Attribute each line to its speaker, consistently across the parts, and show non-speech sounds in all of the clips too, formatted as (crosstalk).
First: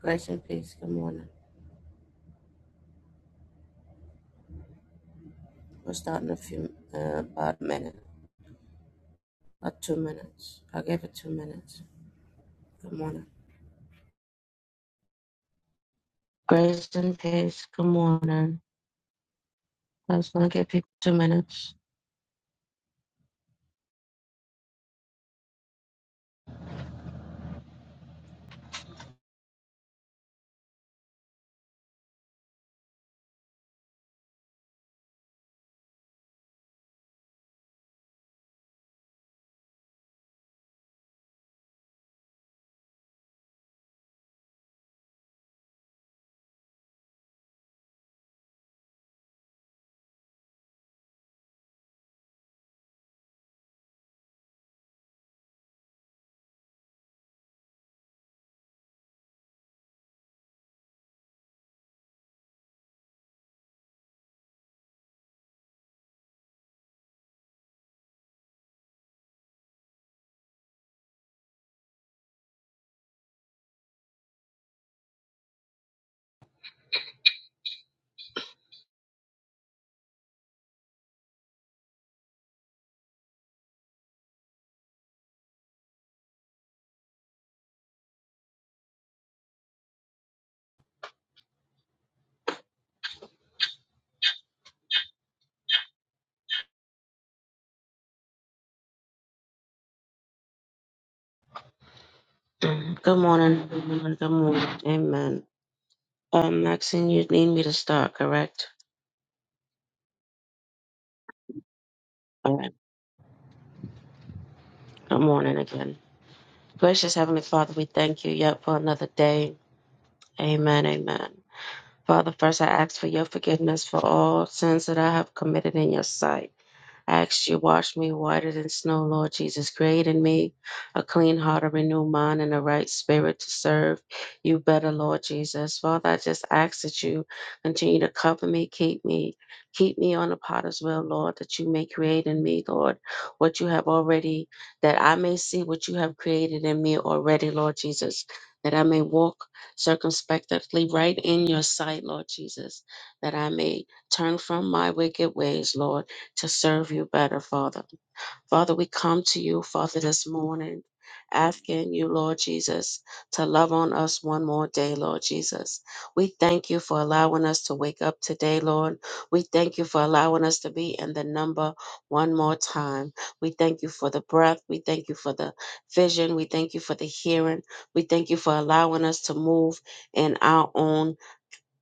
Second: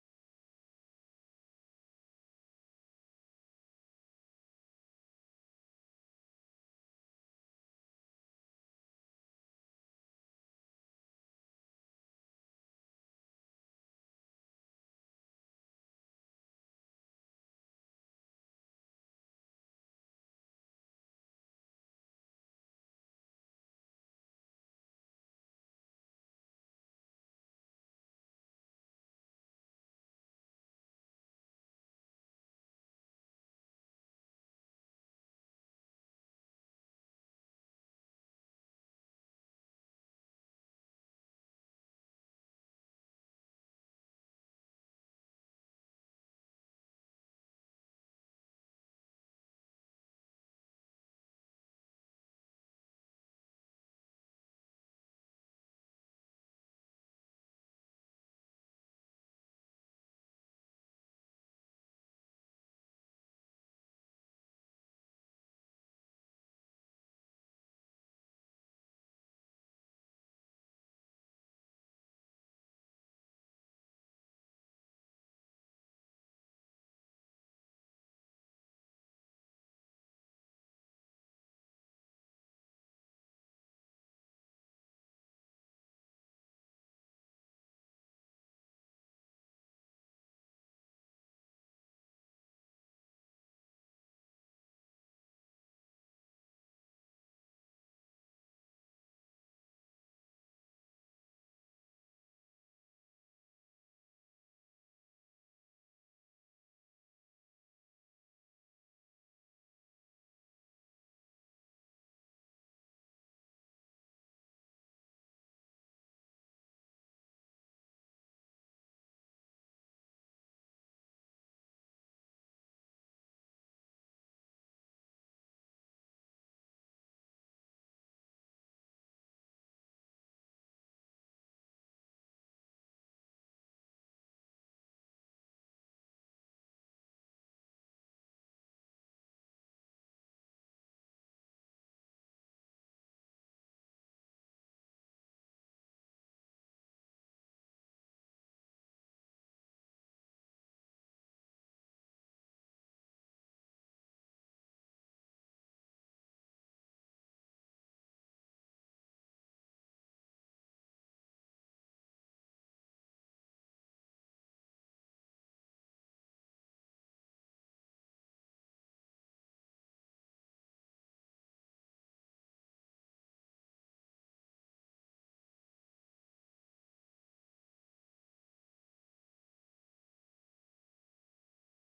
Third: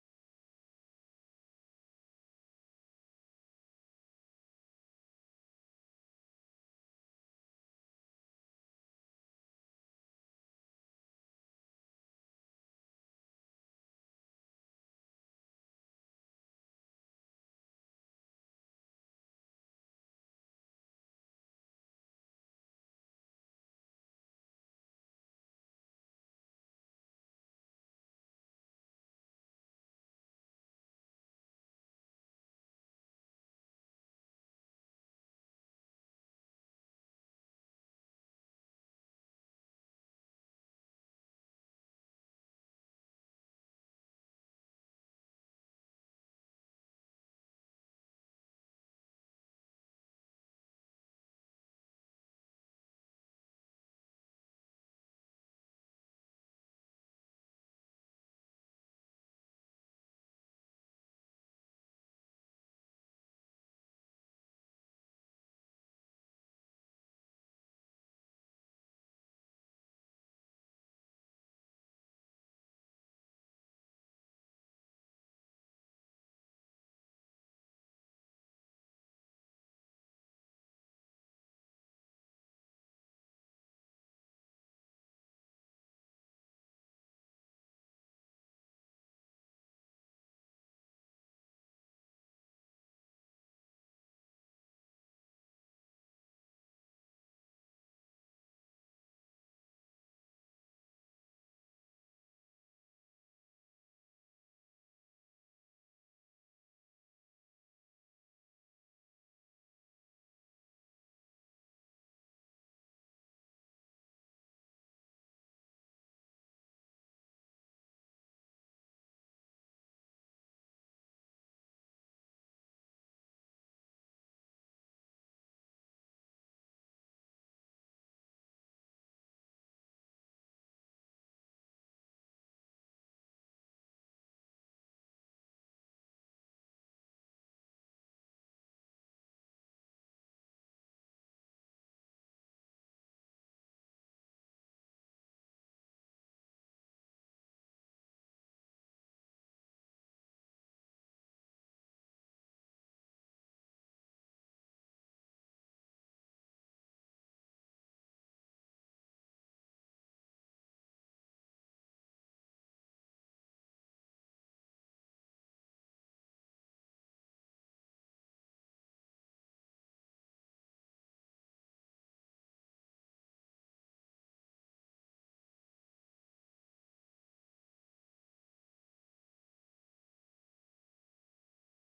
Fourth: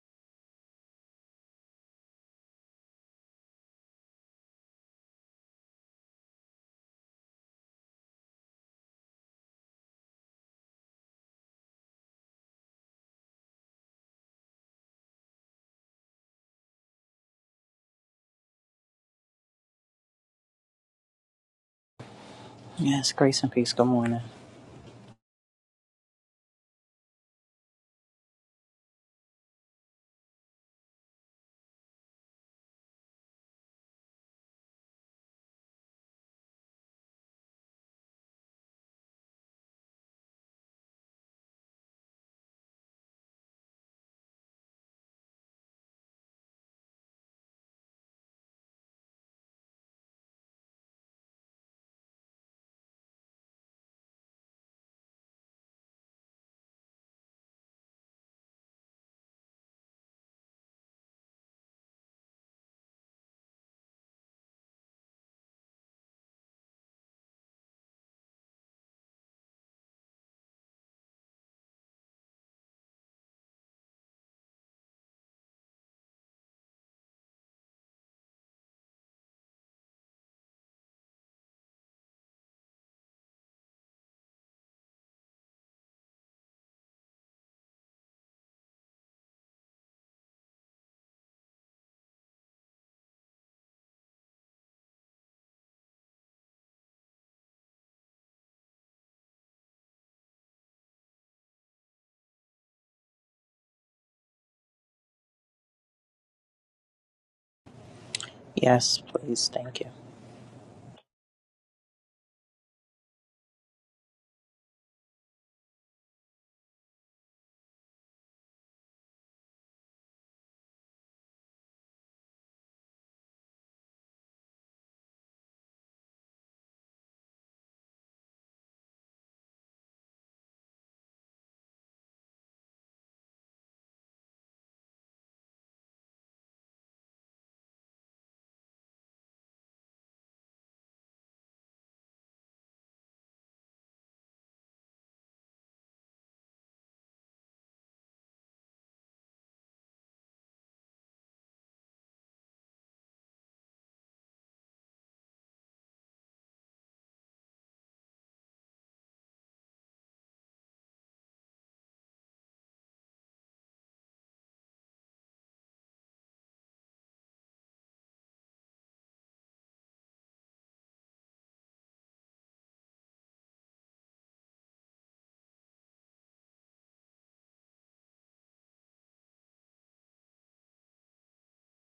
Speaker 1: Grace and peace. Good morning. We're starting a few, uh, about a minute, about two minutes. I gave it two minutes. Good morning. Grace and peace. Good morning. I was gonna give people two minutes.
Speaker 2: Yes, grace and peace. Good morning.
Speaker 1: Mhm. Good morning. Good morning. Good morning. Amen. Um, Maxine, you need me to start, correct?
Speaker 2: Yes, please. Thank you.
Speaker 1: All right. Good morning again. Gracious Heavenly Father, we thank you yet for another day. Amen. Amen. Father, first I ask for your forgiveness for all sins that I have committed in your sight. ask you, wash me whiter than snow, Lord Jesus. Create in me a clean heart, a renewed mind, and a right spirit to serve you better, Lord Jesus. Father, I just ask that you continue to cover me, keep me, keep me on the potter's wheel, Lord, that you may create in me, Lord, what you have already, that I may see what you have created in me already, Lord Jesus. That I may walk circumspectly right in your sight, Lord Jesus. That I may turn from my wicked ways, Lord to serve you better, Father. Father, we come to you, Father, this morning, asking you, Lord Jesus, to love on us one more day, Lord Jesus. We thank you for allowing us to wake up today, Lord. We thank you for allowing us to be in the number one more time. We thank you for the breath. We thank you for the vision. We thank you for the hearing. We thank you for allowing us to move in our own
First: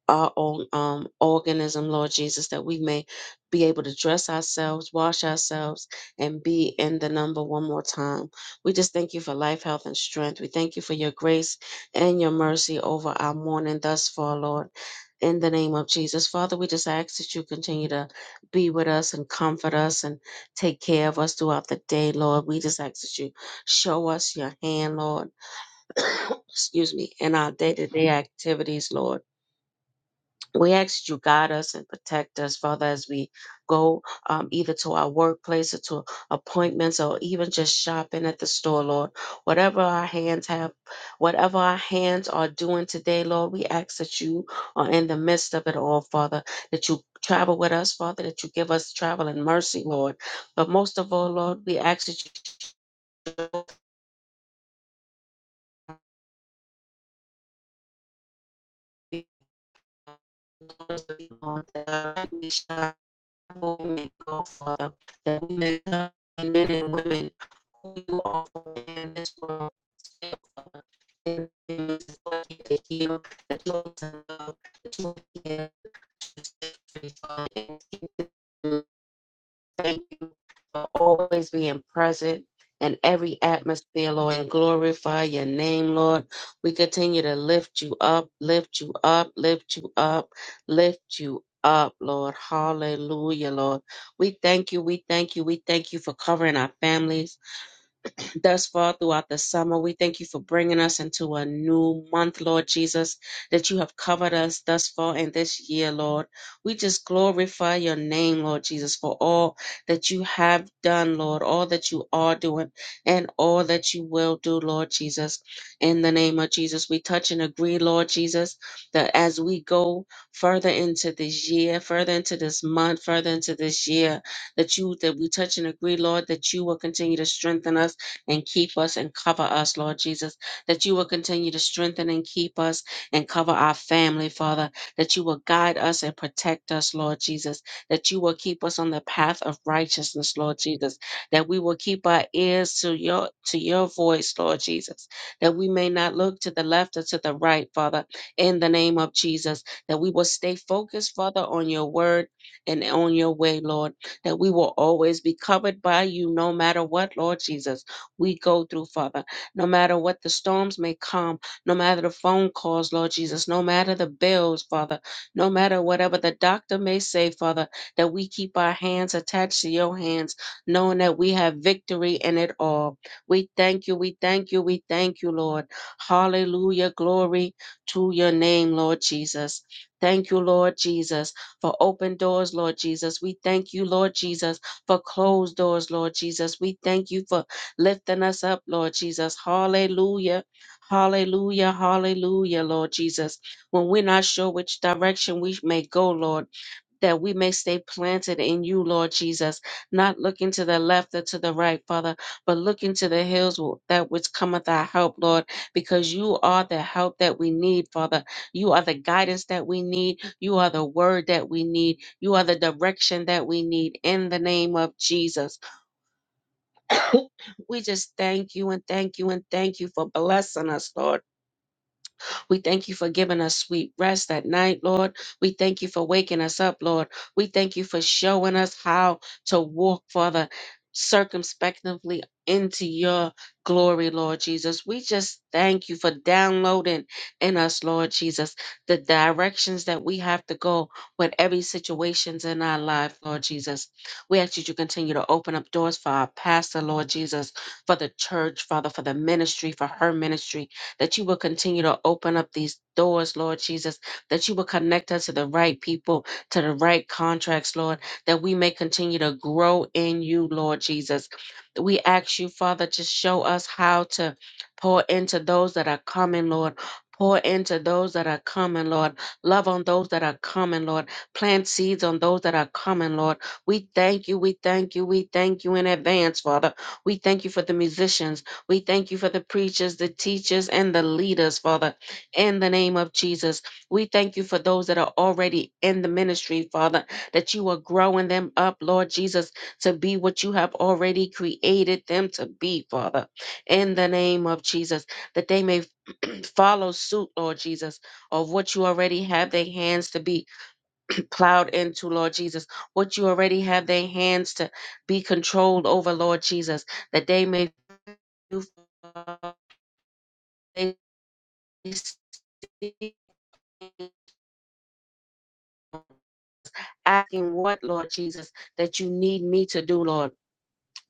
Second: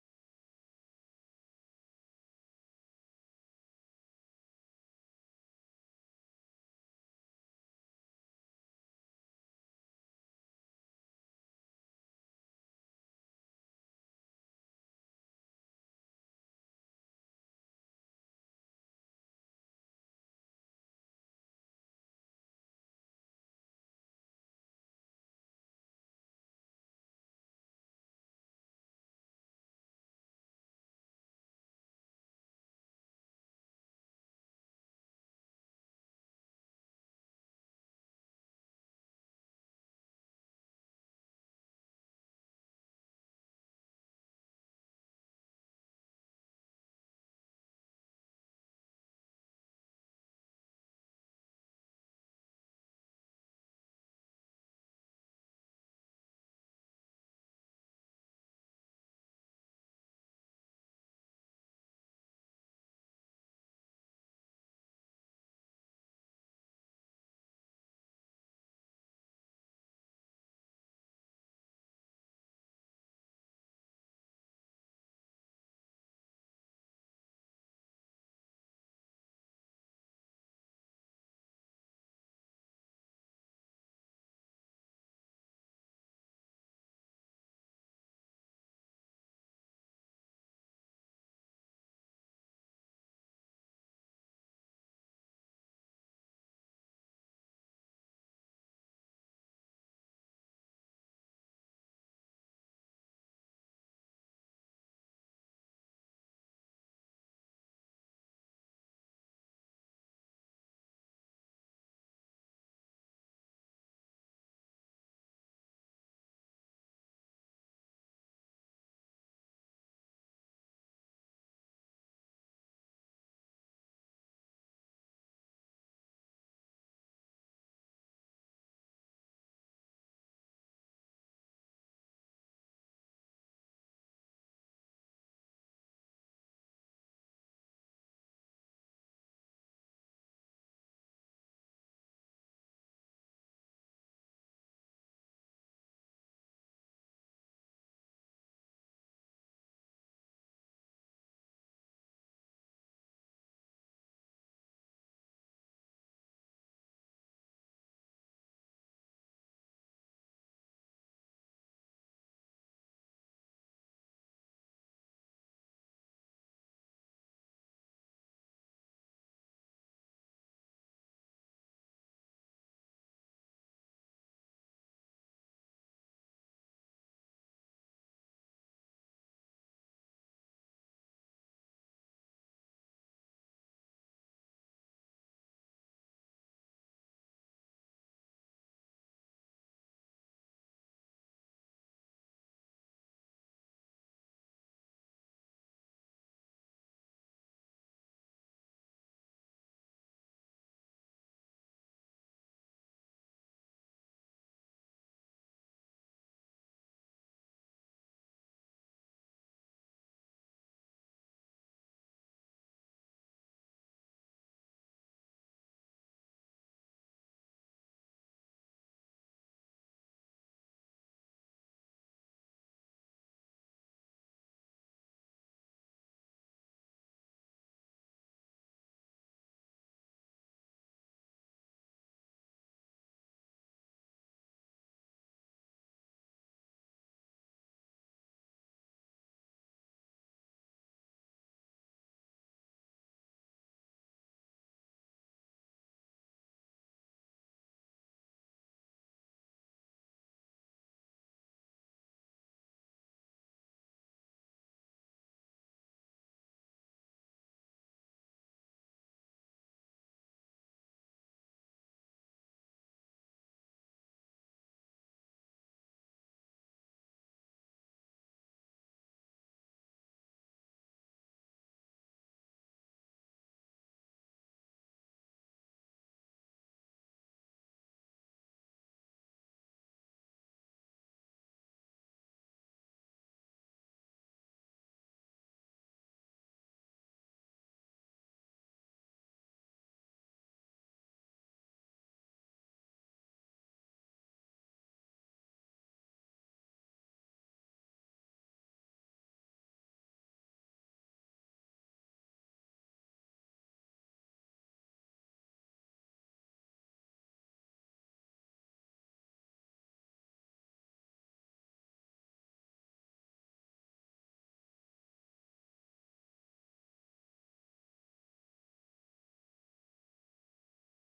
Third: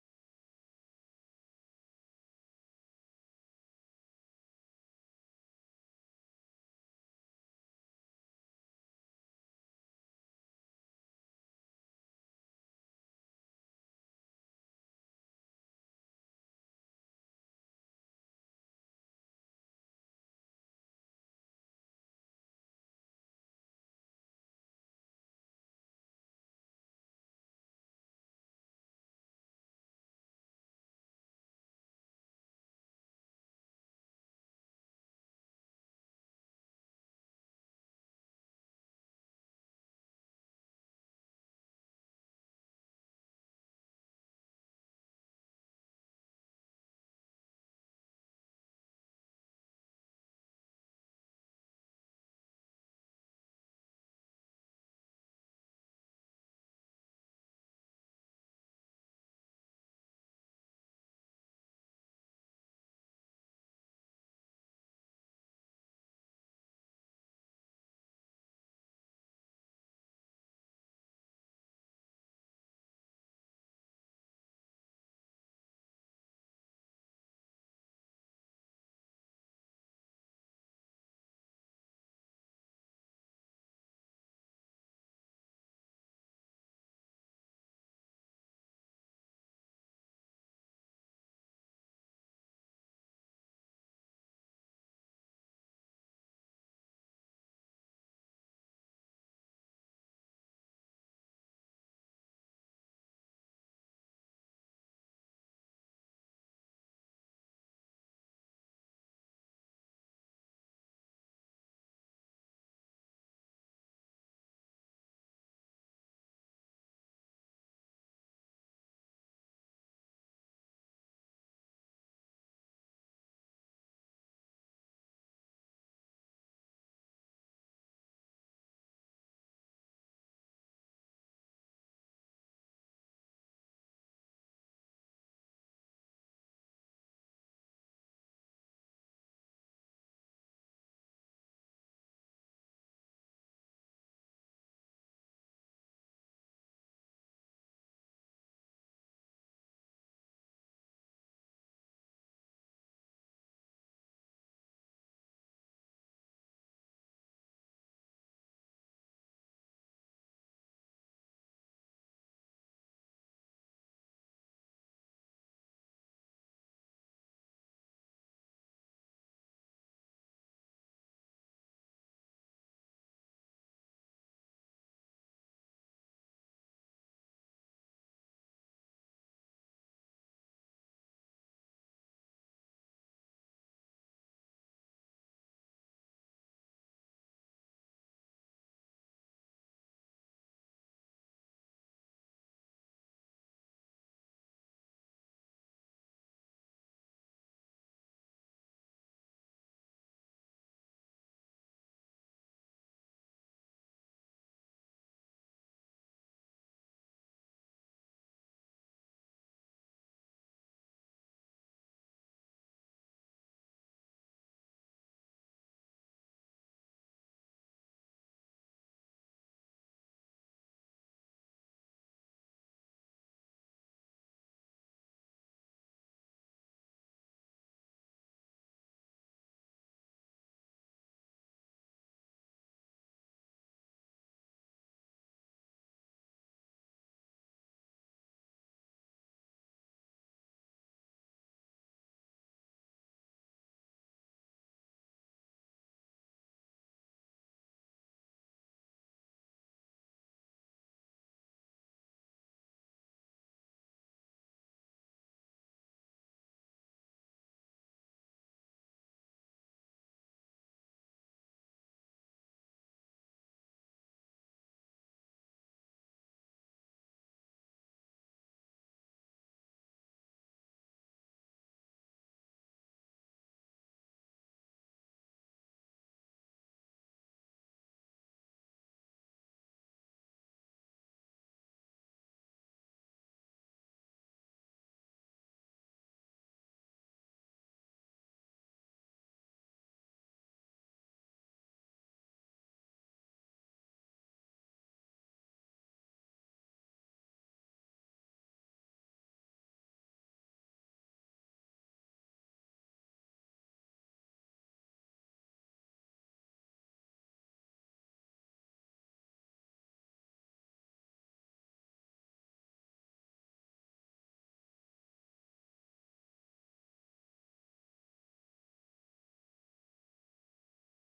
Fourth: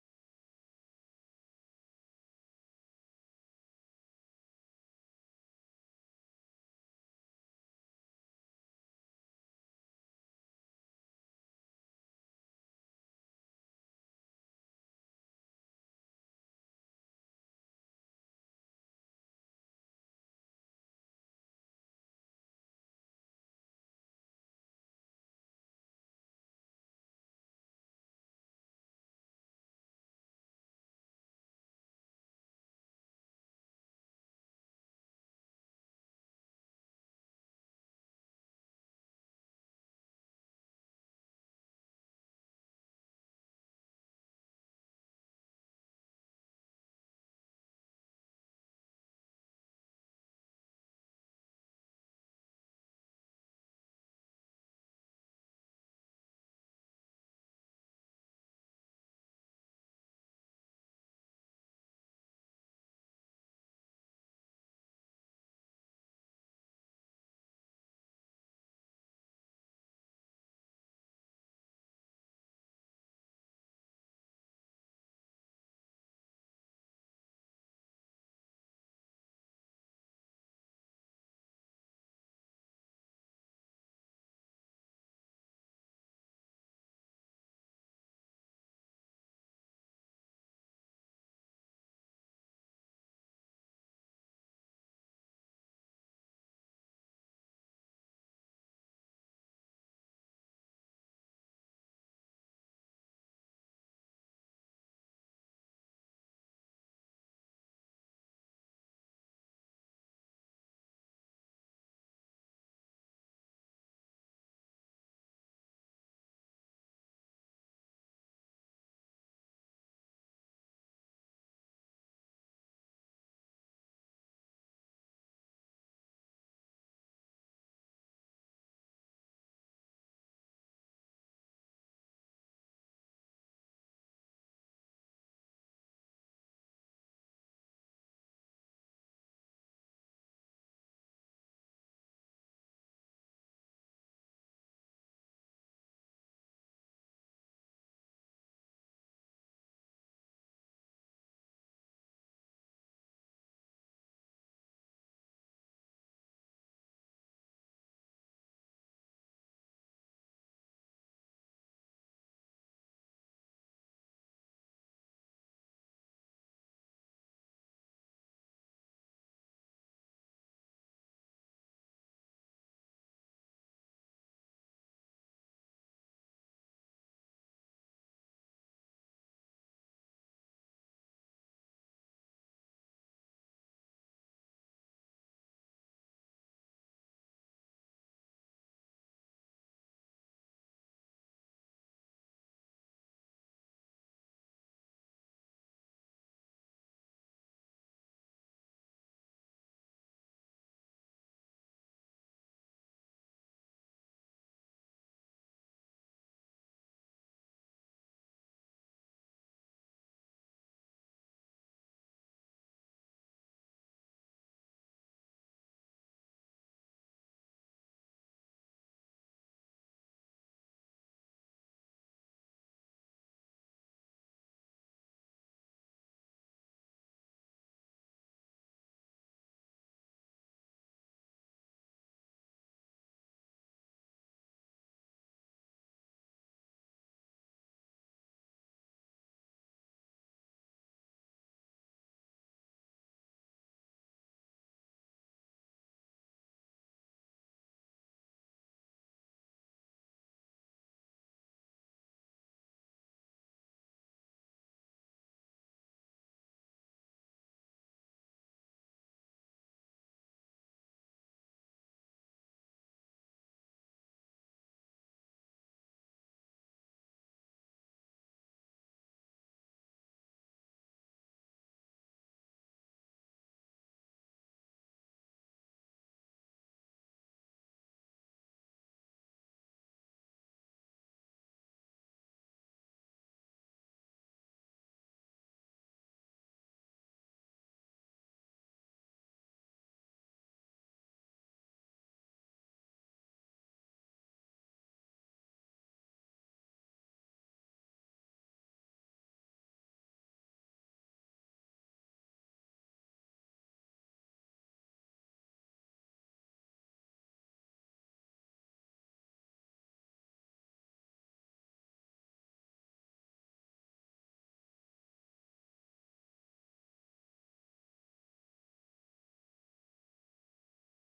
Speaker 1: our own um, organism, Lord Jesus, that we may be able to dress ourselves, wash ourselves, and be in the number one more time. We just thank you for life, health, and strength. We thank you for your grace and your mercy over our morning thus far, Lord. In the name of Jesus. Father, we just ask that you continue to be with us and comfort us and take care of us throughout the day, Lord. We just ask that you show us your hand, Lord. (coughs) Excuse me, in our day to day activities, Lord we ask that you guide us and protect us, Father, as we go um, either to our workplace or to appointments or even just shopping at the store, Lord. Whatever our hands have, whatever our hands are doing today, Lord, we ask that you are in the midst of it all, Father, that you travel with us, Father, that you give us travel and mercy, Lord. But most of all, Lord, we ask that you be on us, be on us, be on us, women also that women men and women who also in this world stand for and use what they hear, the tools that you the tools of the Thank you for always being present in every atmosphere, Lord, and glorify your name, Lord. We continue to lift you up, lift you up, lift you up, lift you up, Lord. Hallelujah, Lord. We thank you, we thank you, we thank you for covering our families thus far throughout the summer. We thank you for bringing us into a new month, Lord Jesus, that you have covered us thus far in this year, Lord. We just glorify your name, Lord Jesus, for all that you have done, Lord, all that you are doing, and all that you will do, Lord Jesus. In the name of Jesus, we touch and agree, Lord Jesus, that as we go further into this year, further into this month, further into this year, that you that we touch and agree, Lord, that you will continue to strengthen us and keep us and cover us, Lord Jesus, that you will continue to strengthen and keep us and cover our family, Father, that you will guide us and protect us, Lord Jesus, that you will keep us on the path of righteousness, Lord Jesus, that we will keep our ears to your to your voice, Lord Jesus, that we may not look to the left or to the right, Father, in the name of Jesus, that we will stay focused, Father, on your word and on your way, Lord, that we will always be covered by you no matter what, Lord Jesus we go through, Father. No matter what the storms may come, no matter the phone calls, Lord Jesus, no matter the bills, Father, no matter whatever the doctor may say, Father, that we keep our hands attached to your hands, knowing that we have victory in it all. We thank you, we thank you, we thank you, Lord. Hallelujah. Glory to your name, Lord Jesus. Thank you, Lord Jesus, for open doors, Lord Jesus. We thank you, Lord Jesus, for closed doors, Lord Jesus. We thank you for lifting us up, Lord Jesus. Hallelujah. Hallelujah. Hallelujah, Lord Jesus. When we're not sure which direction we may go, Lord, that we may stay planted in you, Lord Jesus, not looking to the left or to the right, Father, but looking to the hills wh- that which cometh our help, Lord, because you are the help that we need, Father. You are the guidance that we need. You are the word that we need. You are the direction that we need in the name of Jesus. (laughs) (coughs) we just thank you and thank you and thank you for blessing us, Lord. We thank you for giving us sweet rest at night, Lord. We thank you for waking us up, Lord. We thank you for showing us how to walk, Father, circumspectly into your glory, Lord Jesus. We just thank you for downloading in us, Lord Jesus, the directions that we have to go with every situations in our life, Lord Jesus. We ask that you continue to open up doors for our pastor, Lord Jesus, for the church, Father, for the ministry, for her ministry that you will continue to open up these doors, Lord Jesus, that you will connect us to the right people, to the right contracts, Lord, that we may continue to grow in you, Lord Jesus. We ask you, Father, to show us how to pour into those that are coming, Lord. Pour into those that are coming, Lord. Love on those that are coming, Lord. Plant seeds on those that are coming, Lord. We thank you, we thank you, we thank you in advance, Father. We thank you for the musicians. We thank you for the preachers, the teachers, and the leaders, Father, in the name of Jesus. We thank you for those that are already in the ministry, Father, that you are growing them up, Lord Jesus, to be what you have already created them to be, Father, in the name of Jesus, that they may (clears throat) follow suit, Lord Jesus, of what you already have their hands to be (clears throat) plowed into, Lord Jesus, what you already have their hands to be controlled over, Lord Jesus, that they may. do they see asking what, Lord Jesus, that you need me to do, Lord.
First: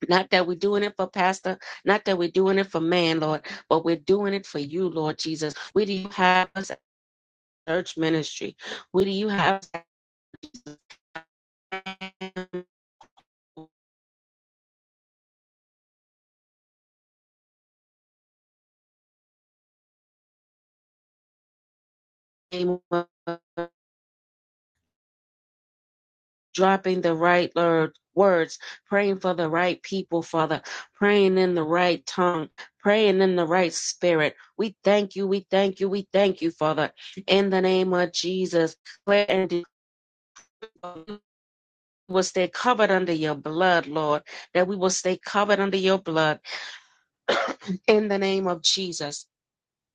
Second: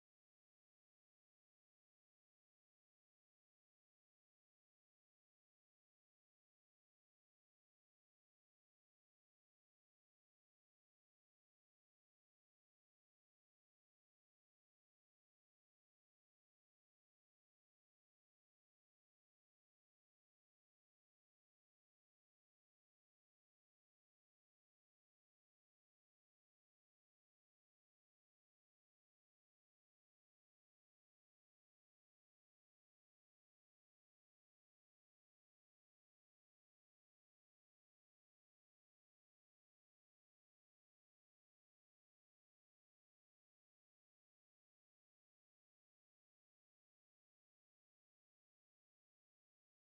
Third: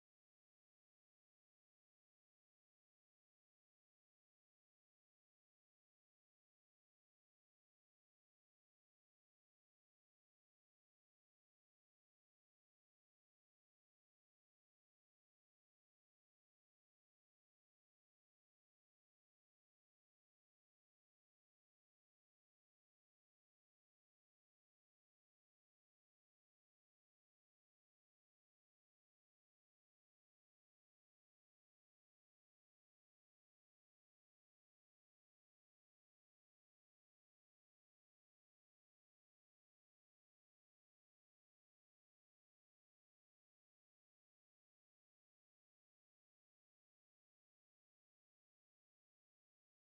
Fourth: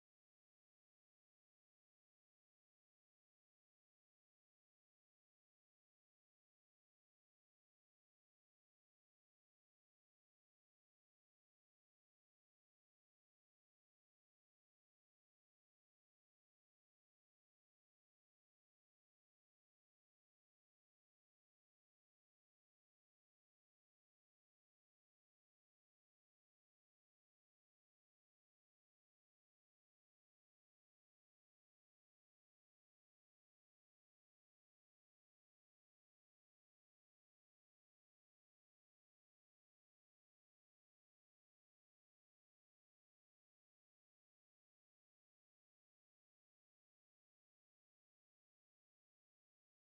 Speaker 1: Not that we're doing it for pastor, not that we're doing it for man, Lord, but we're doing it for you, Lord Jesus. Where do you have us at church ministry? Where do you have us dropping the right word, words, praying for the right people, Father, praying in the right tongue, praying in the right spirit. We thank you, we thank you, we thank you, Father, in the name of Jesus. Declare and decree we will stay covered under your blood, Lord, that we will stay covered under your blood in the name of Jesus.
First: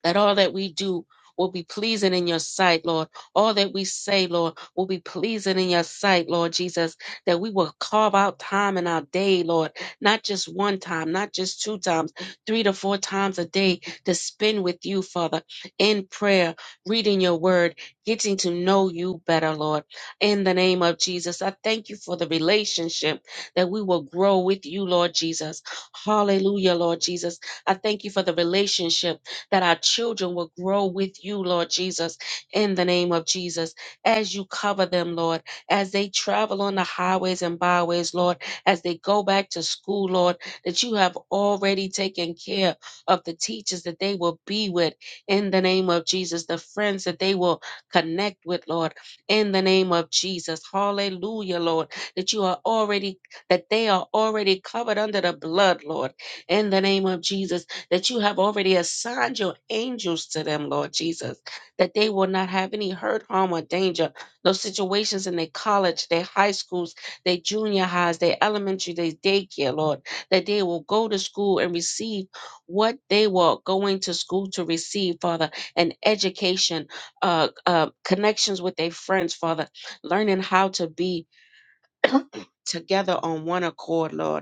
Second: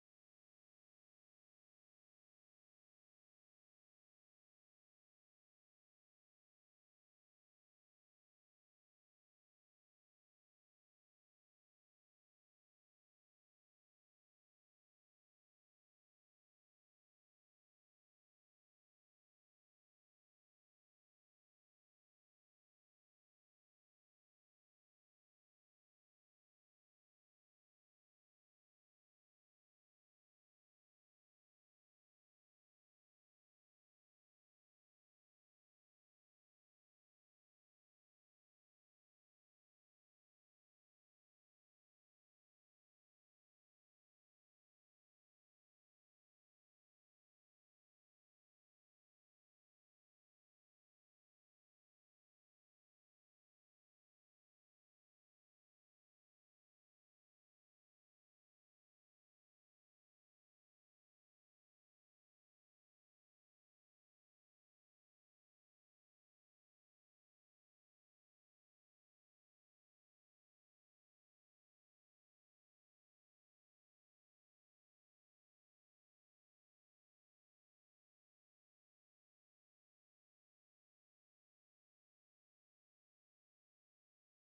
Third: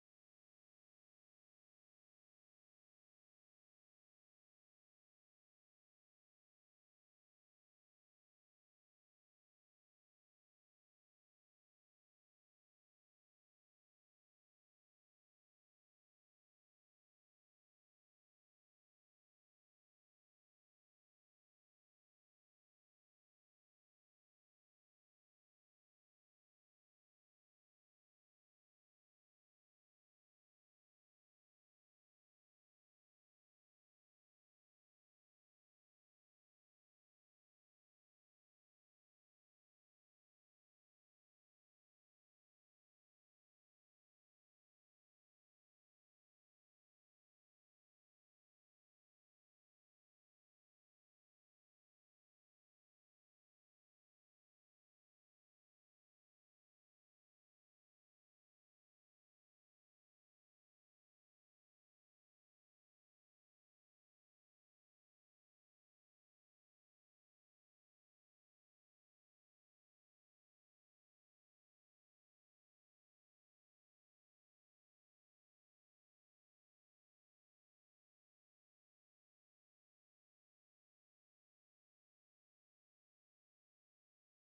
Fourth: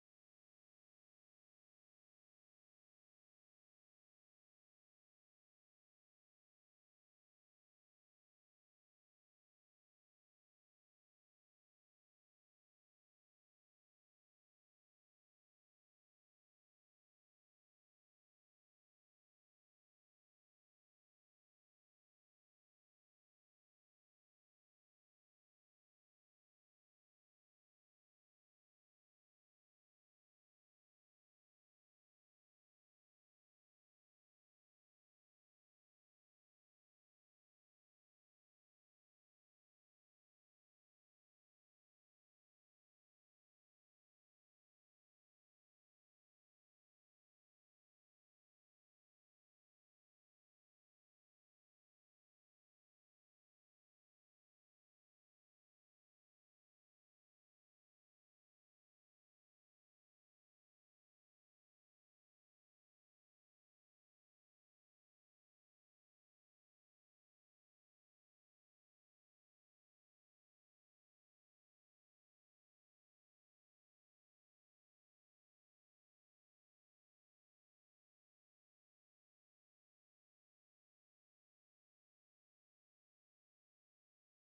Speaker 1: that all that we do will be pleasing in your sight, Lord. All that we say, Lord, will be pleasing in your sight, Lord Jesus, that we will carve out time in our day, Lord, not just one time, not just two times, three to four times a day to spend with you, Father, in prayer, reading your word, getting to know you better, Lord. In the name of Jesus, I thank you for the relationship that we will grow with you, Lord Jesus. Hallelujah, Lord Jesus. I thank you for the relationship that our children will grow with you, Lord Jesus, in the name of Jesus, as you cover them, Lord, as they travel on the highways and byways, Lord, as they go back to school, Lord, that you have already taken care of the teachers that they will be with in the name of Jesus, the friends that they will connect with, Lord, in the name of Jesus. Hallelujah, Lord, that you are already, that they are already covered under the blood, Lord, in the name of Jesus that you have already assigned your angels to them, Lord Jesus, that they will not have any hurt, harm, or danger. Those situations in their college, their high schools, their junior highs, their elementary, their daycare, Lord, that they will go to school and receive what they were going to school to receive, Father, an education, uh, uh, connections with their friends, Father, learning how to be together on one accord, Lord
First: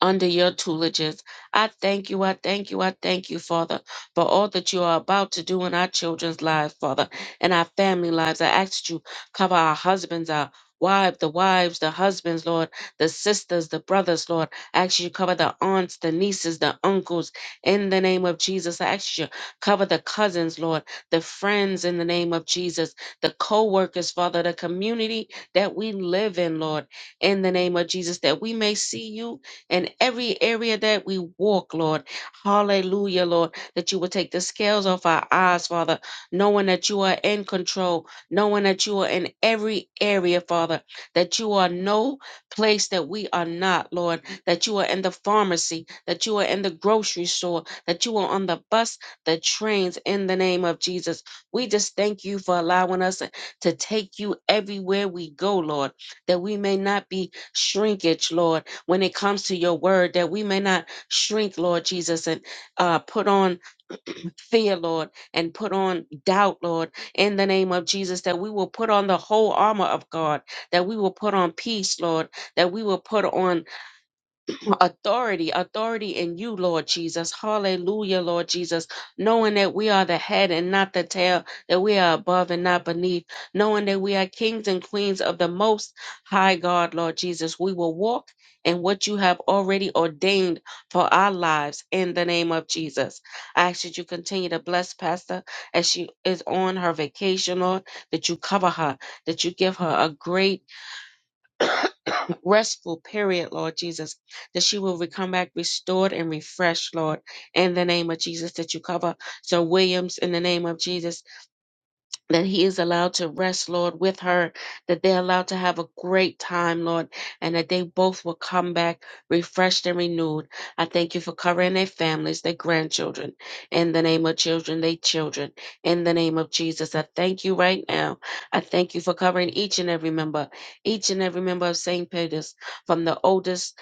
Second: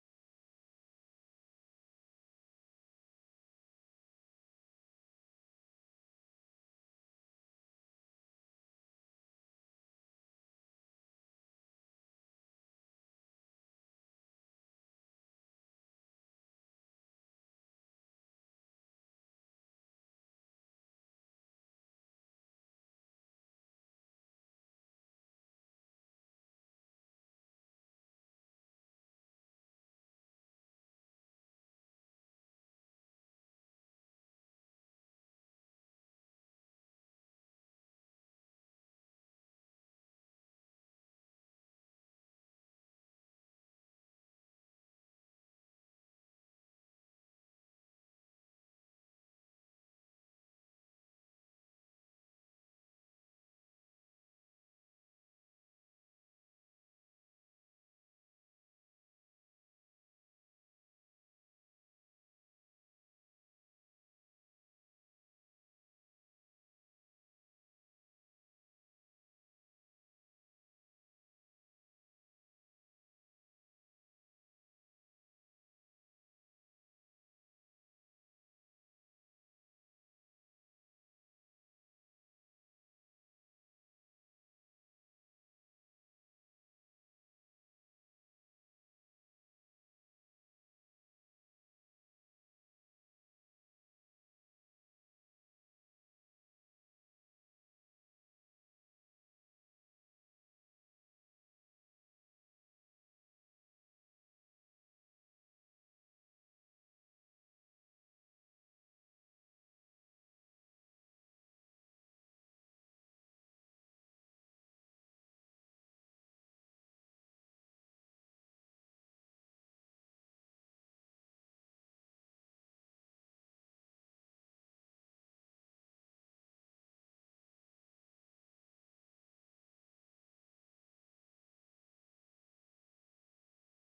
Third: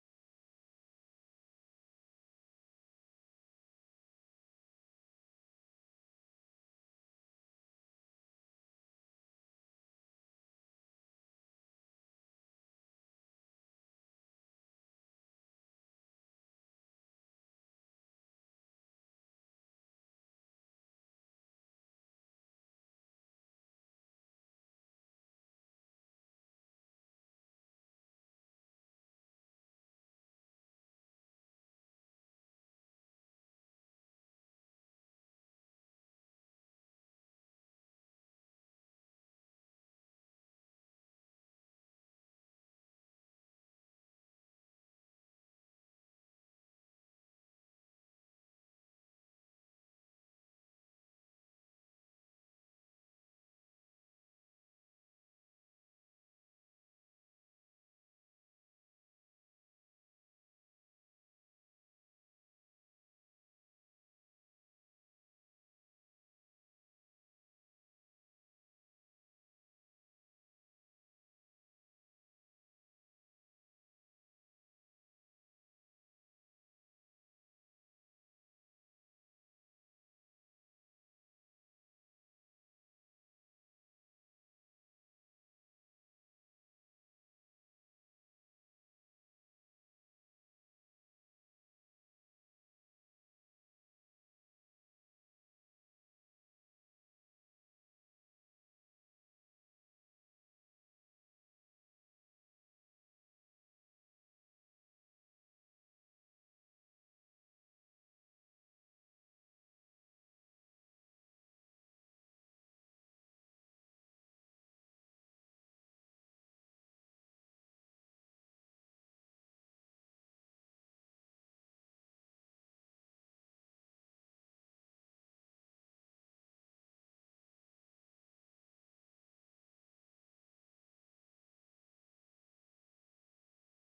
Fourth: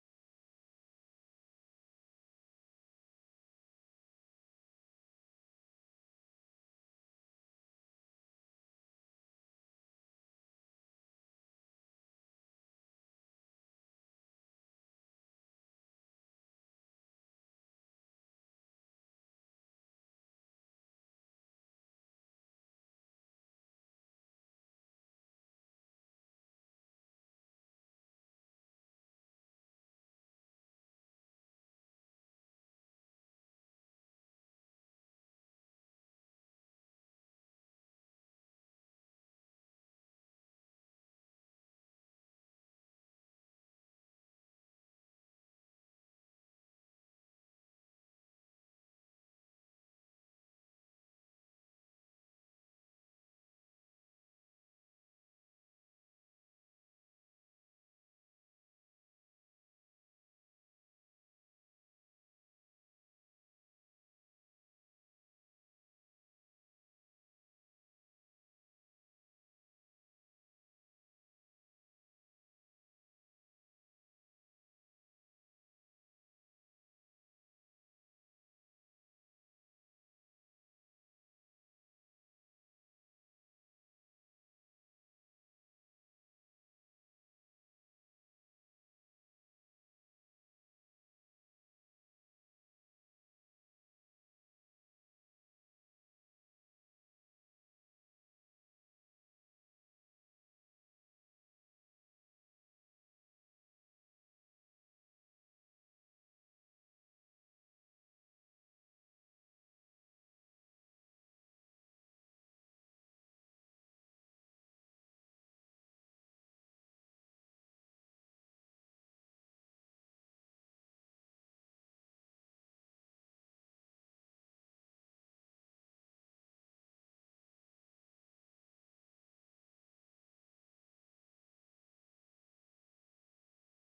Speaker 1: under your tutelages. I thank you, I thank you, I thank you, Father, for all that you are about to do in our children's lives, Father, and our family lives. I ask that you cover our husbands, our wives, the wives, the husbands, Lord, the sisters, the brothers, Lord. I ask you to cover the aunts, the nieces, the uncles, in the name of Jesus. I ask you to cover the cousins, Lord, the friends, in the name of Jesus, the co workers, Father, the community that we live in, Lord, in the name of Jesus, that we may see you in every area that we walk, Lord. Hallelujah, Lord, that you would take the scales off our eyes, Father, knowing that you are in control, knowing that you are in every area, Father, that you are no place that we are not, Lord, that you are in the pharmacy, that you are in the grocery store, that you are on the bus, the trains, in the name of Jesus. We just thank you for allowing us to take you everywhere we go, Lord, that we may not be shrinkage, Lord when it comes to your word, that we may not shrink, Lord Jesus, and uh, put on fear, Lord, and put on doubt, Lord, in the name of Jesus, that we will put on the whole armor of God, that we will put on peace, Lord, that we will put on (clears throat) authority, authority in you, Lord Jesus. Hallelujah, Lord Jesus. Knowing that we are the head and not the tail, that we are above and not beneath, knowing that we are kings and queens of the most high God, Lord Jesus. We will walk in what you have already ordained for our lives in the name of Jesus. I ask that you continue to bless Pastor as she is on her vacation, Lord, that you cover her, that you give her a great restful period, Lord Jesus, that she will come back restored and refreshed, Lord, in the name of Jesus, that you cover Sir Williams in the name of Jesus that he is allowed to rest, Lord, with her, that they're allowed to have a great time, Lord, and that they both will come back refreshed and renewed. I thank you for covering their families, their grandchildren, in the name of children, their children, in the name of Jesus. I thank you right now. I thank you for covering each and every member, each and every member of St. Peter's, from the oldest.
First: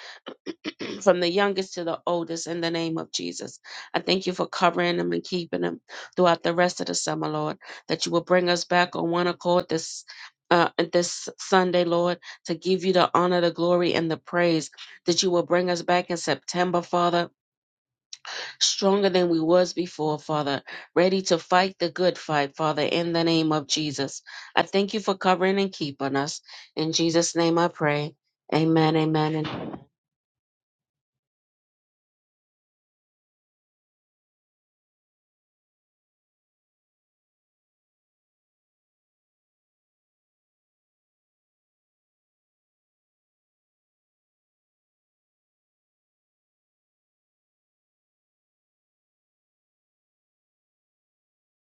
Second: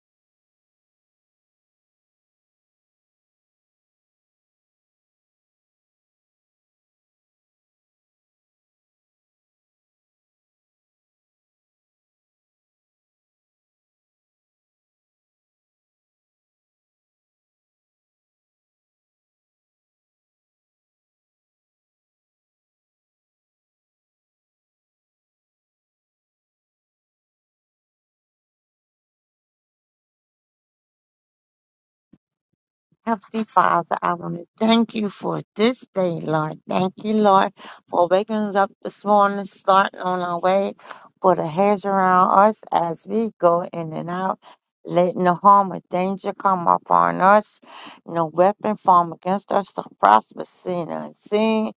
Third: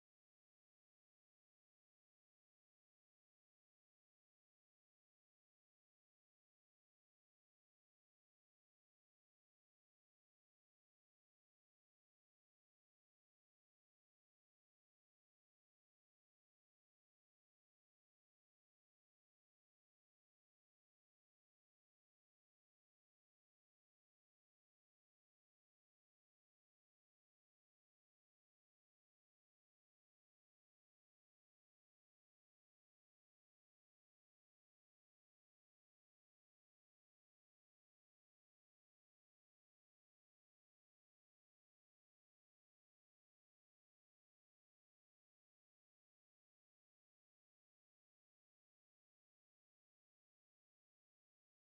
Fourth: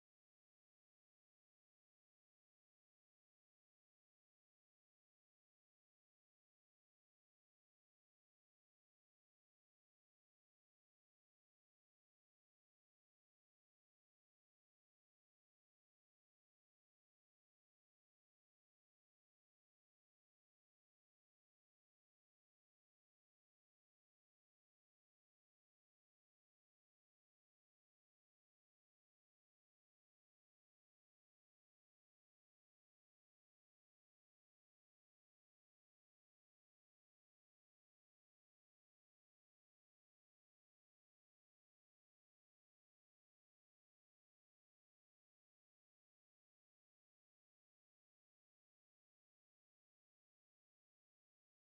Speaker 1: (clears throat) from the youngest to the oldest in the name of Jesus. I thank you for covering them and keeping them throughout the rest of the summer, Lord, that you will bring us back on one accord this. Uh, this Sunday, Lord, to give you the honor, the glory, and the praise that you will bring us back in September, Father, stronger than we was before, Father, ready to fight the good fight, Father, in the name of Jesus. I thank you for covering and keeping us. In Jesus' name I pray. Amen, amen, and amen.
Speaker 3: Heavenly Father, I want to thank you for this day, Lord. Thank you, Lord, for waking us up this morning, starting on our way, put a hedge around us as we go in and out, letting no harm or danger come upon us. No weapon formed against us to prosper, seen and unseen.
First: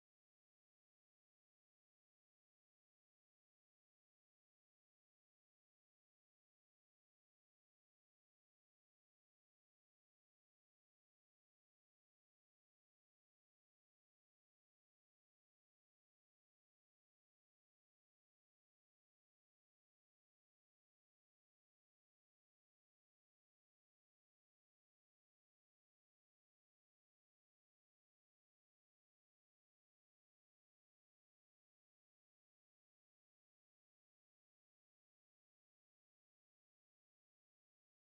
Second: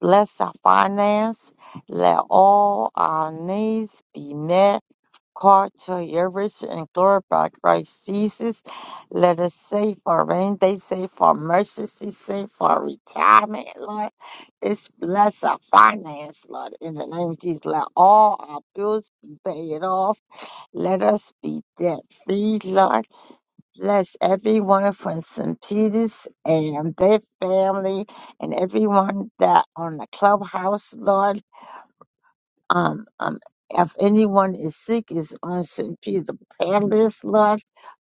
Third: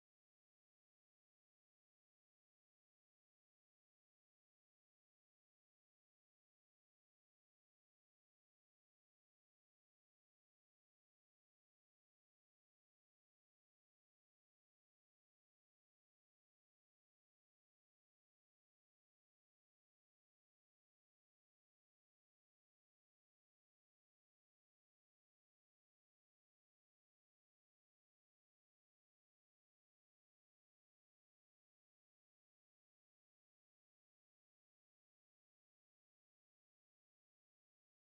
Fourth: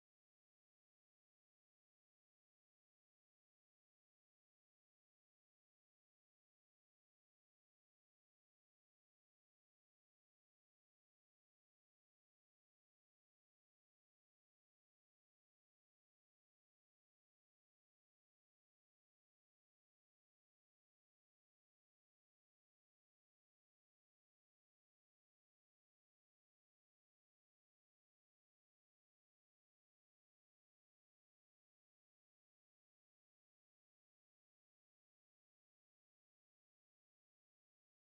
Speaker 3: Bless our finance. Let all our needs be met Cartier's and glorify Christ Jesus. Let us save our rain day, save our mercy, save our retirement, Lord. It's bless our finance, Lord. In the name of Jesus, let all our bills be paid off. Let us be debt free, Lord. Bless everyone from St. Peter's and their family and everyone that on the clubhouse, Lord. Um, um, if anyone is sick, is on St. Peter Palace, Lord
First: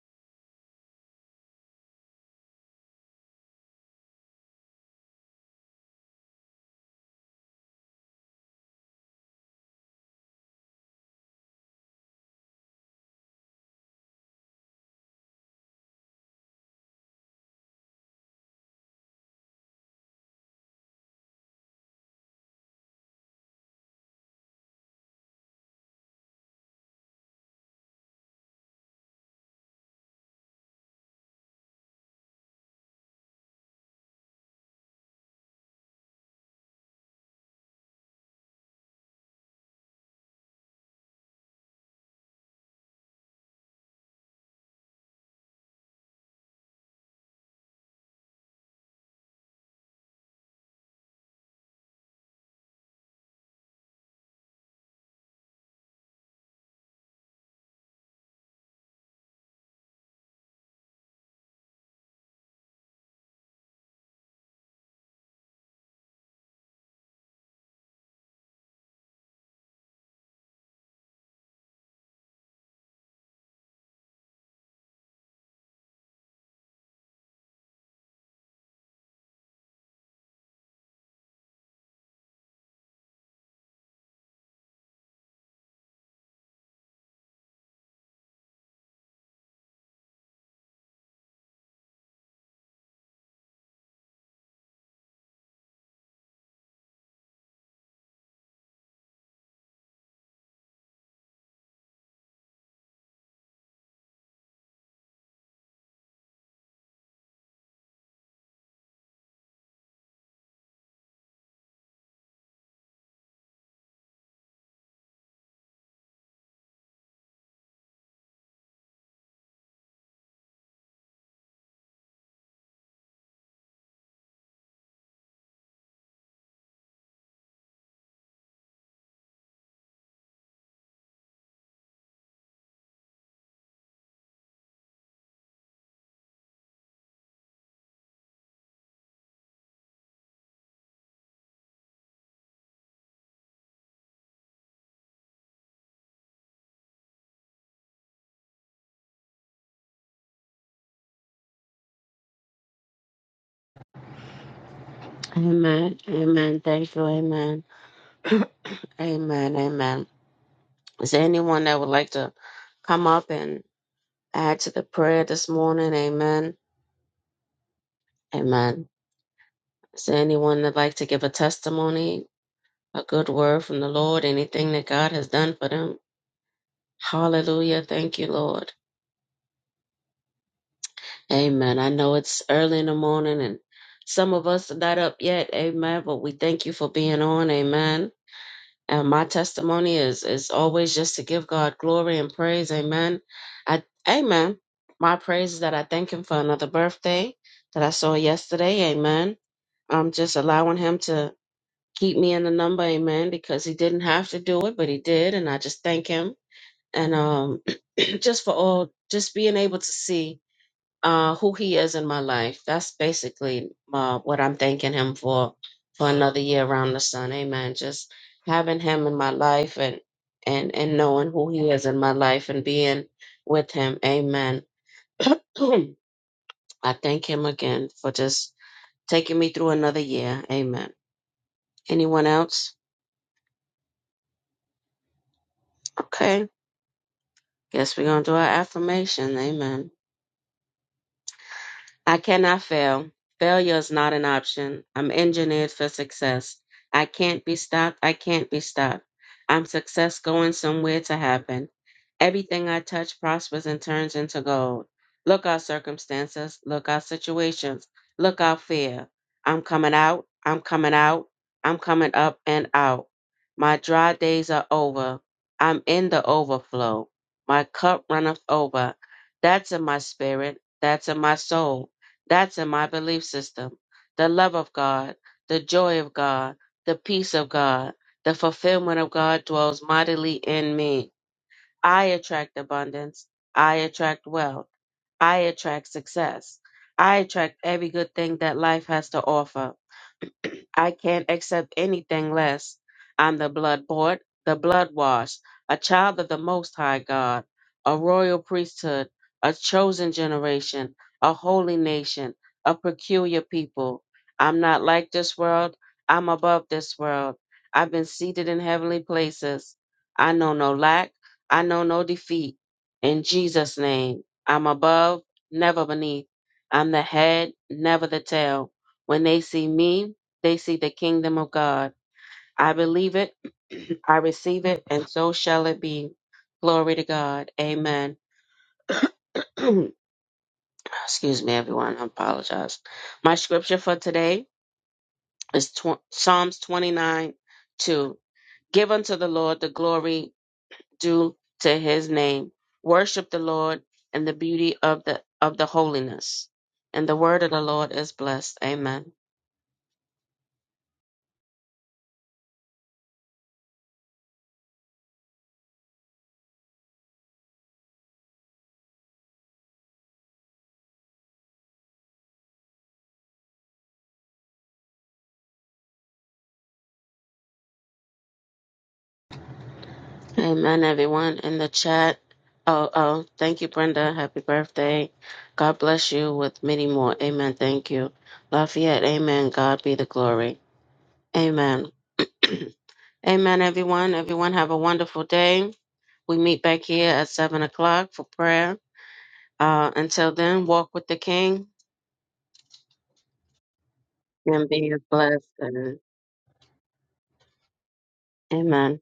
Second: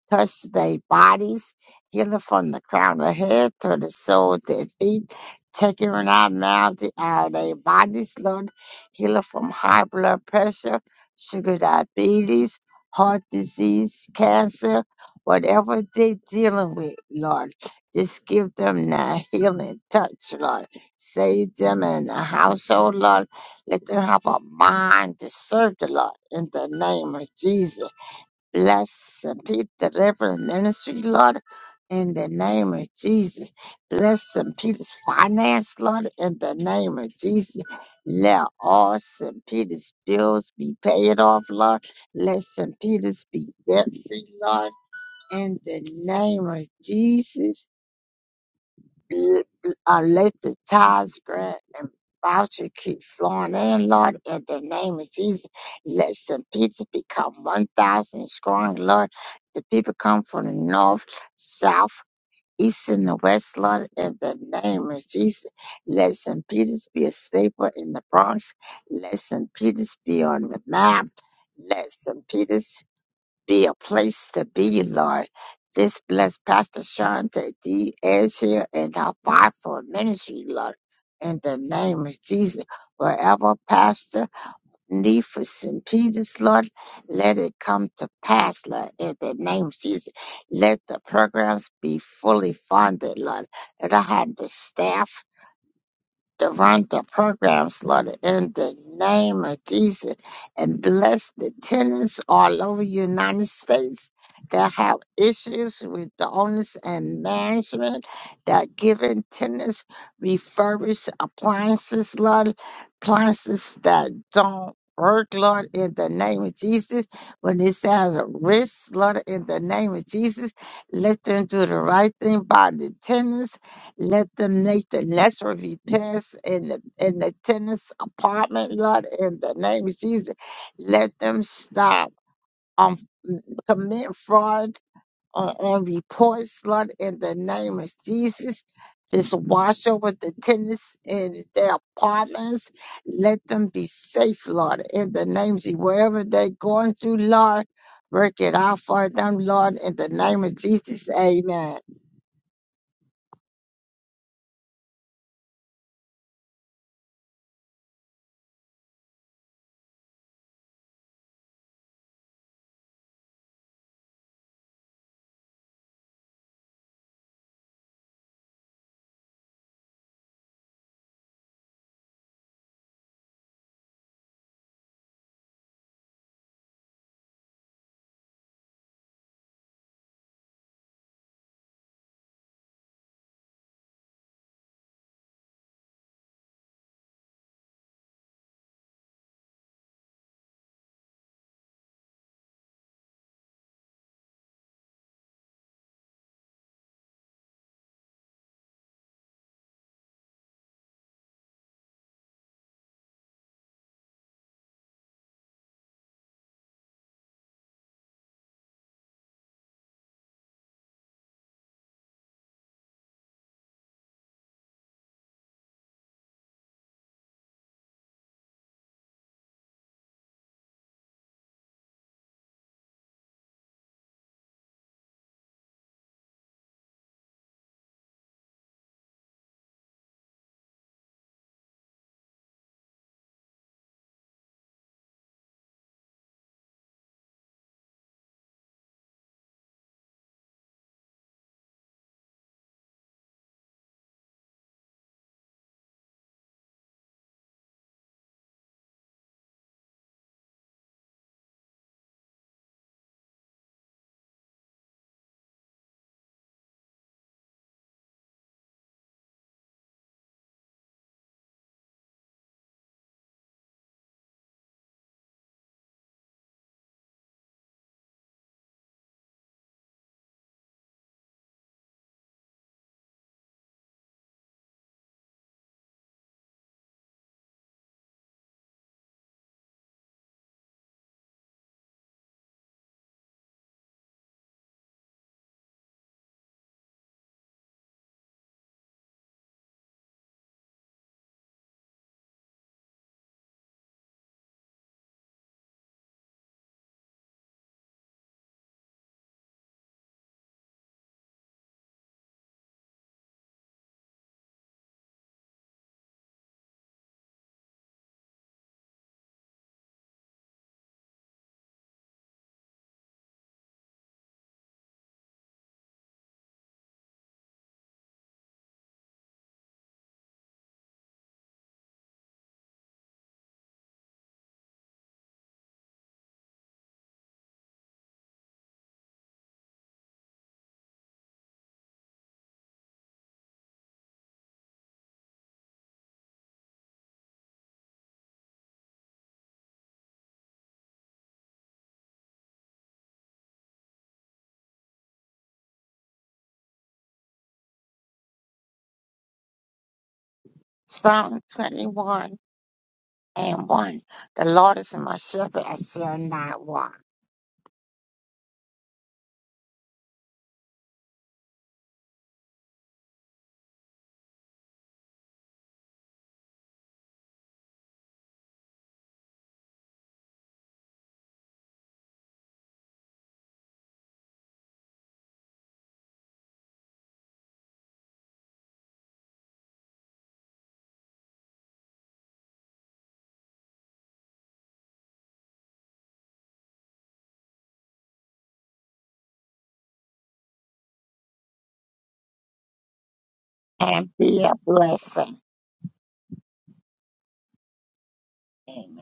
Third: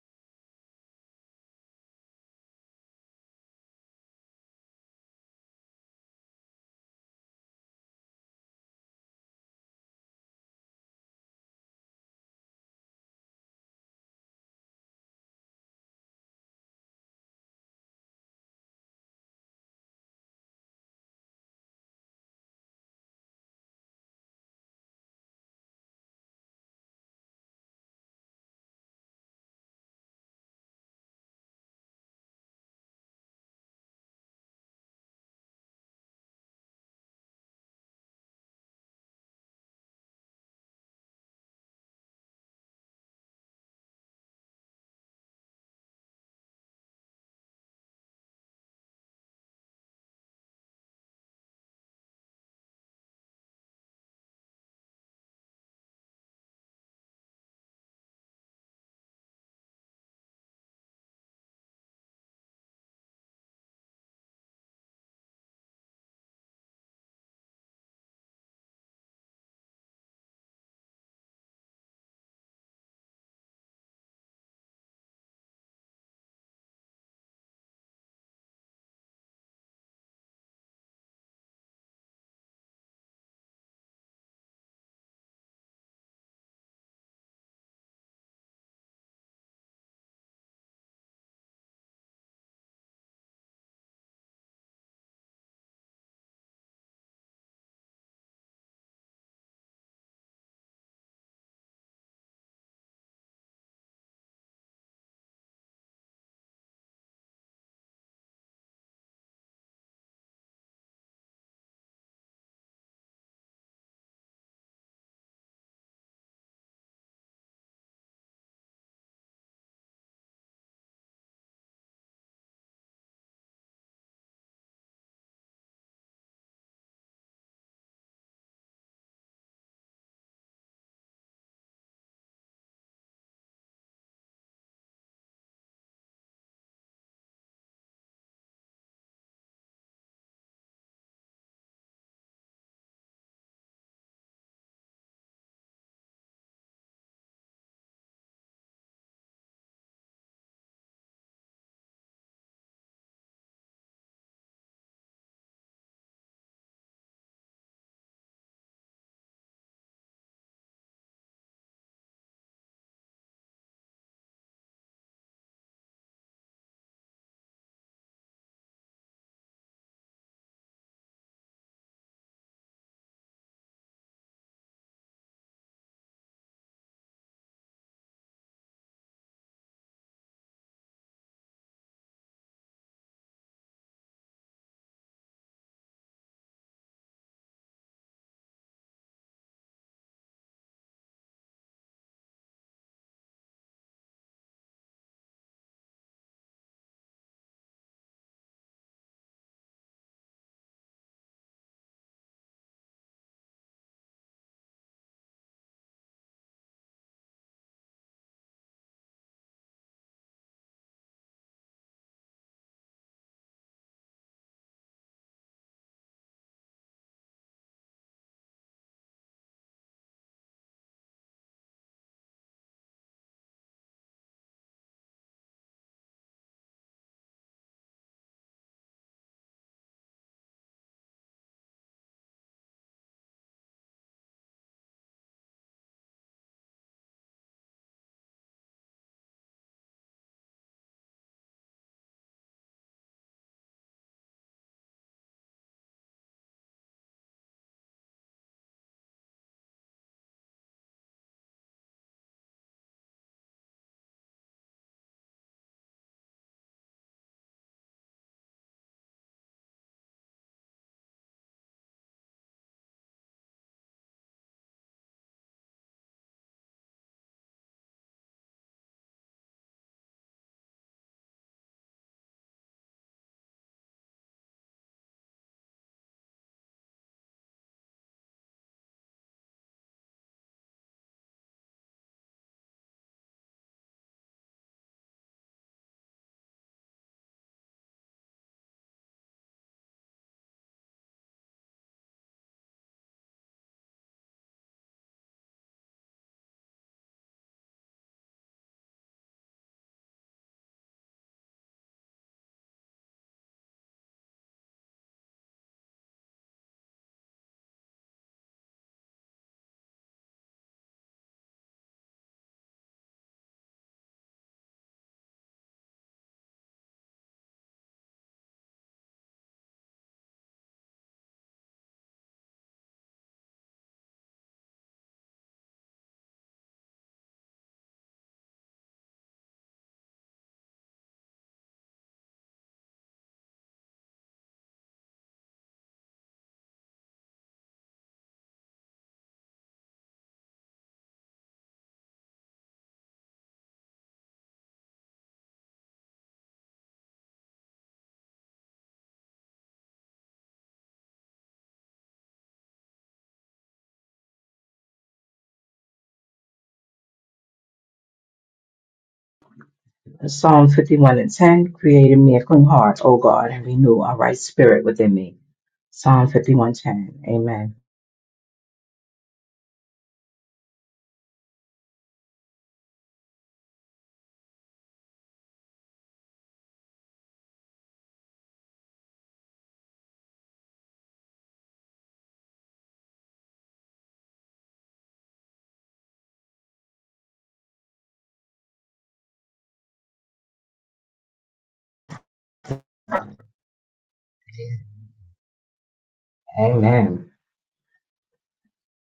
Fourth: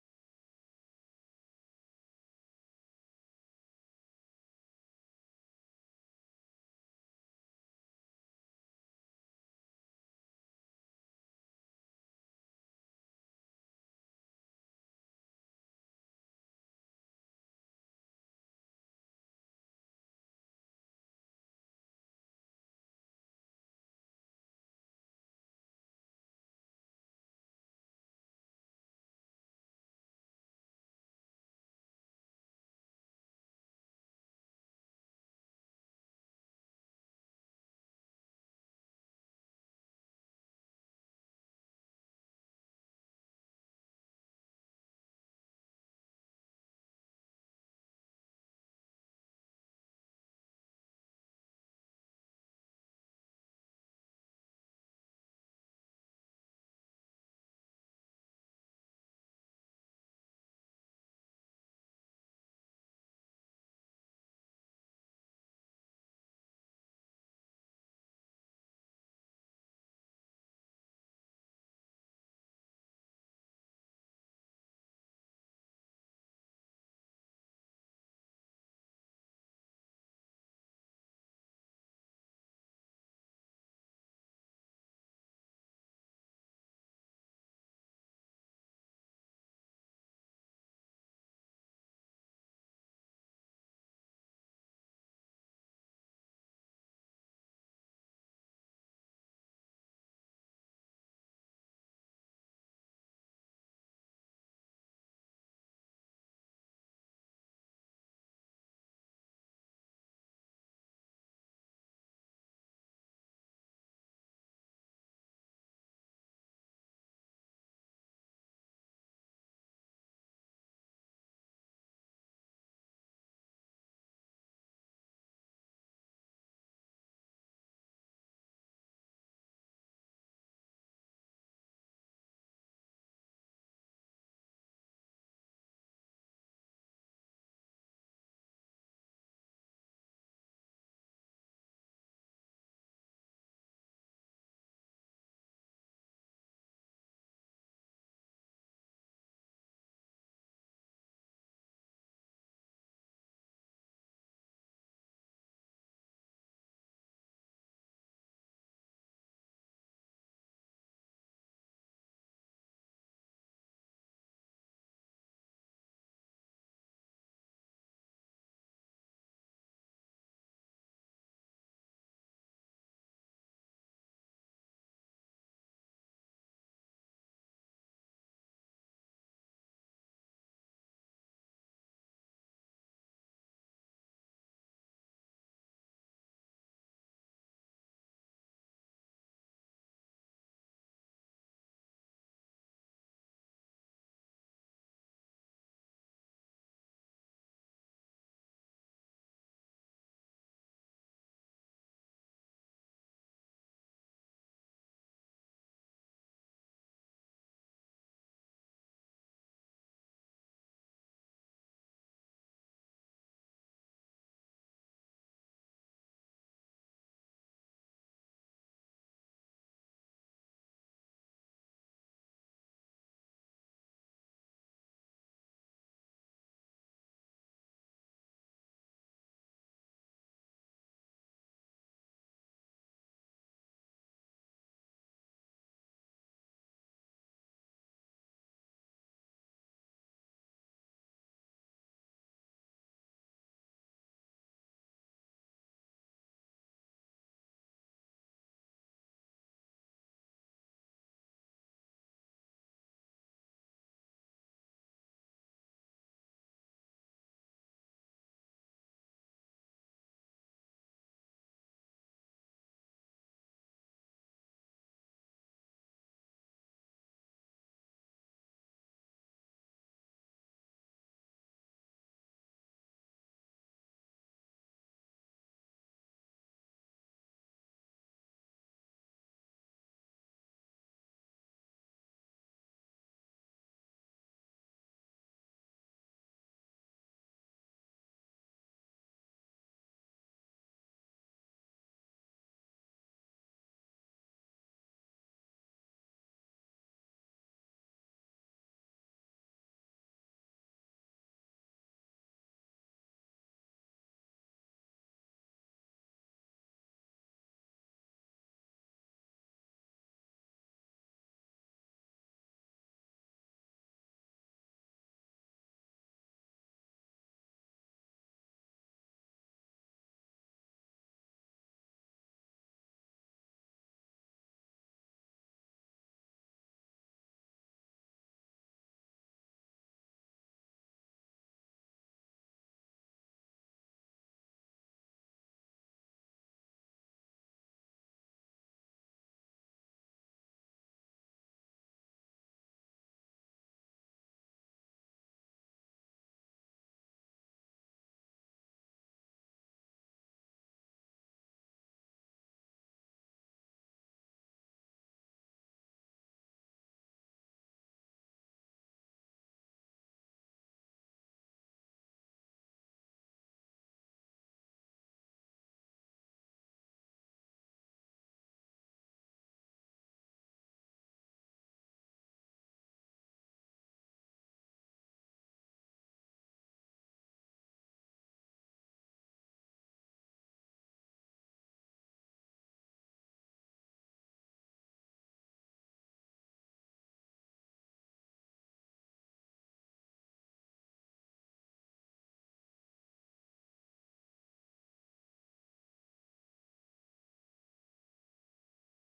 Speaker 3: touch their bodies, healing from the crown of head to the sole of their feet, taking it out now the out of their bodies, Lord, healing from high blood pressure, sugar diabetes, heart disease, cancer, whatever they're dealing with, Lord. Just give them that healing touch, Lord. Save them in the household, Lord. Let them have a mind to serve the Lord in the name of Jesus. Bless and Pete, the Reverend Ministry, Lord, in the name of Jesus. Bless and Peter's finance, Lord, in the name of Jesus. Let all St. Peter's bills be paid off, Lord. Let St. Peter's be debt free, Lord, in the name of Jesus be it be, uh, let the tithes, grant, and voucher keep flowing in, Lord, in the name of Jesus. Let St. Peter become 1,000 strong, Lord. The people come from the north, south, east, and the west, Lord, in the name of Jesus. Let St. Peter's be a staple in the Bronx. Let St. Peter's be on the map. Let St. Peter's be a place to be, Lord. This bless Pastor Shanta D. is here and our fivefold ministry, Lord. In the name of Jesus, wherever Pastor Cephas and Peters, Lord, let it come to pass, Lord. In the name of Jesus, let the programs be fully funded, Lord. That I have the staff to run the programs, Lord, in the name of Jesus, and bless the tenants all over the United States that have issues with the owners and management that giving tenants refurbished appliances, Lord, appliances that don't work, Lord, in the name of Jesus. When it's at a risk, Lord, in the name of Jesus, let them do the right thing by the tenants let them Nathan Lesser be passed in the in the tenants apartment lot in the name of Jesus. Let them stop um m- commit fraud on, on reports, Lord, in the name of Jesus. Just wash over the tenants in their apartments. Let them be safe, Lord, in the name of Jesus. Wherever they're going through, Lord, work it out for them, Lord, in the name of Jesus. Amen.
Speaker 1: Amen. Amen. Thank you. Amen. Amen. Amen. Is there anyone that would like to come up and add to the prayer this morning? Amen. Amen. Is there anyone that'd like to give a testimony, a good word from the Lord, anything that God has done for them? Hallelujah. Thank you, Lord. Amen. I know it's early in the morning and some of us are not up yet. Amen. But we thank you for being on. Amen. And my testimony is is always just to give God glory and praise. Amen. I amen. My praise is that I thank him for another birthday that I saw yesterday. Amen. I'm just allowing him to keep me in the number, amen, because he didn't have to do it, but he did, and I just thank him. And um (clears throat) just for all just being able to see uh, who he is in my life. That's basically uh, what I'm thanking him for for another year around the sun. Amen. Just having him in my life and and and knowing who he is in my life and being with him. Amen. (clears throat) I thank him again for just taking me through another year. Amen. Anyone else? Okay. Guess we're gonna do our affirmation. Amen. I cannot fail. Failure is not an option. I'm engineered for success. I can't be stopped. I can't be stopped. I'm success going somewhere to happen. Everything I touch prospers and turns into gold. Look out circumstances. Look out situations. Look out fear. I'm coming out. I'm coming out. I'm coming up and out. My dry days are over. I'm in the overflow. My cup runneth over. That's in my spirit. That's in my soul. That's in my belief system. The love of God, the joy of God, the peace of God, the fulfillment of God dwells mightily in me. I attract abundance. I attract wealth. I attract success. I attract every good thing that life has to offer. (clears throat) I can't accept anything less. I'm the blood bought, the blood washed, a child of the Most High God, a royal priesthood, a chosen generation, a holy nation, a peculiar people. I'm not like this world. I'm above this world. I've been seated in heavenly places. I know no lack. I know no defeat. In Jesus' name, I'm above, never beneath. I'm the head, never the tail. When they see me, they see the kingdom of God. I believe it, (clears throat) I receive it, and so shall it be. Glory to God. Amen. (clears throat) Excuse me, everyone. I apologize. My scripture for today is tw- Psalms 29 2. Give unto the Lord the glory due to his name. Worship the Lord in the beauty of the of the holiness. And the word of the Lord is blessed. Amen.
Speaker 3: Psalm 21. and 1. The Lord is my shepherd, I shall not want.
Speaker 4: Psalm 51 and 10, create in me a clean heart, O God, and renew a right spirit within me. Psalm 51:10. Amen.
Speaker 1: Amen, everyone in the chat. Oh, oh, thank you, Brenda. Happy birthday. God bless you with many more. Amen. Thank you. Lafayette, amen. God be the glory. Amen. (clears throat) amen, everyone. Everyone have a wonderful day. We meet back here at 7 o'clock for prayer. Uh, until then, walk with the King
Speaker 3: And be a
Speaker 1: and be
Speaker 3: blessing.
Speaker 1: blessed.
Speaker 4: Amen.
Speaker 3: Amen.
Speaker 1: amen.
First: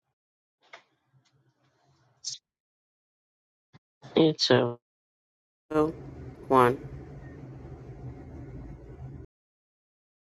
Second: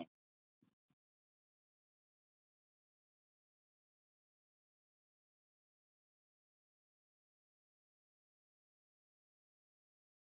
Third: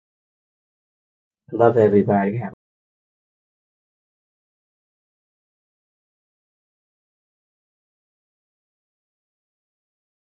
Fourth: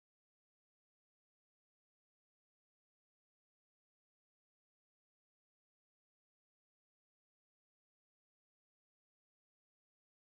Speaker 4: Love everybody. Have
Speaker 1: You too. Two, One.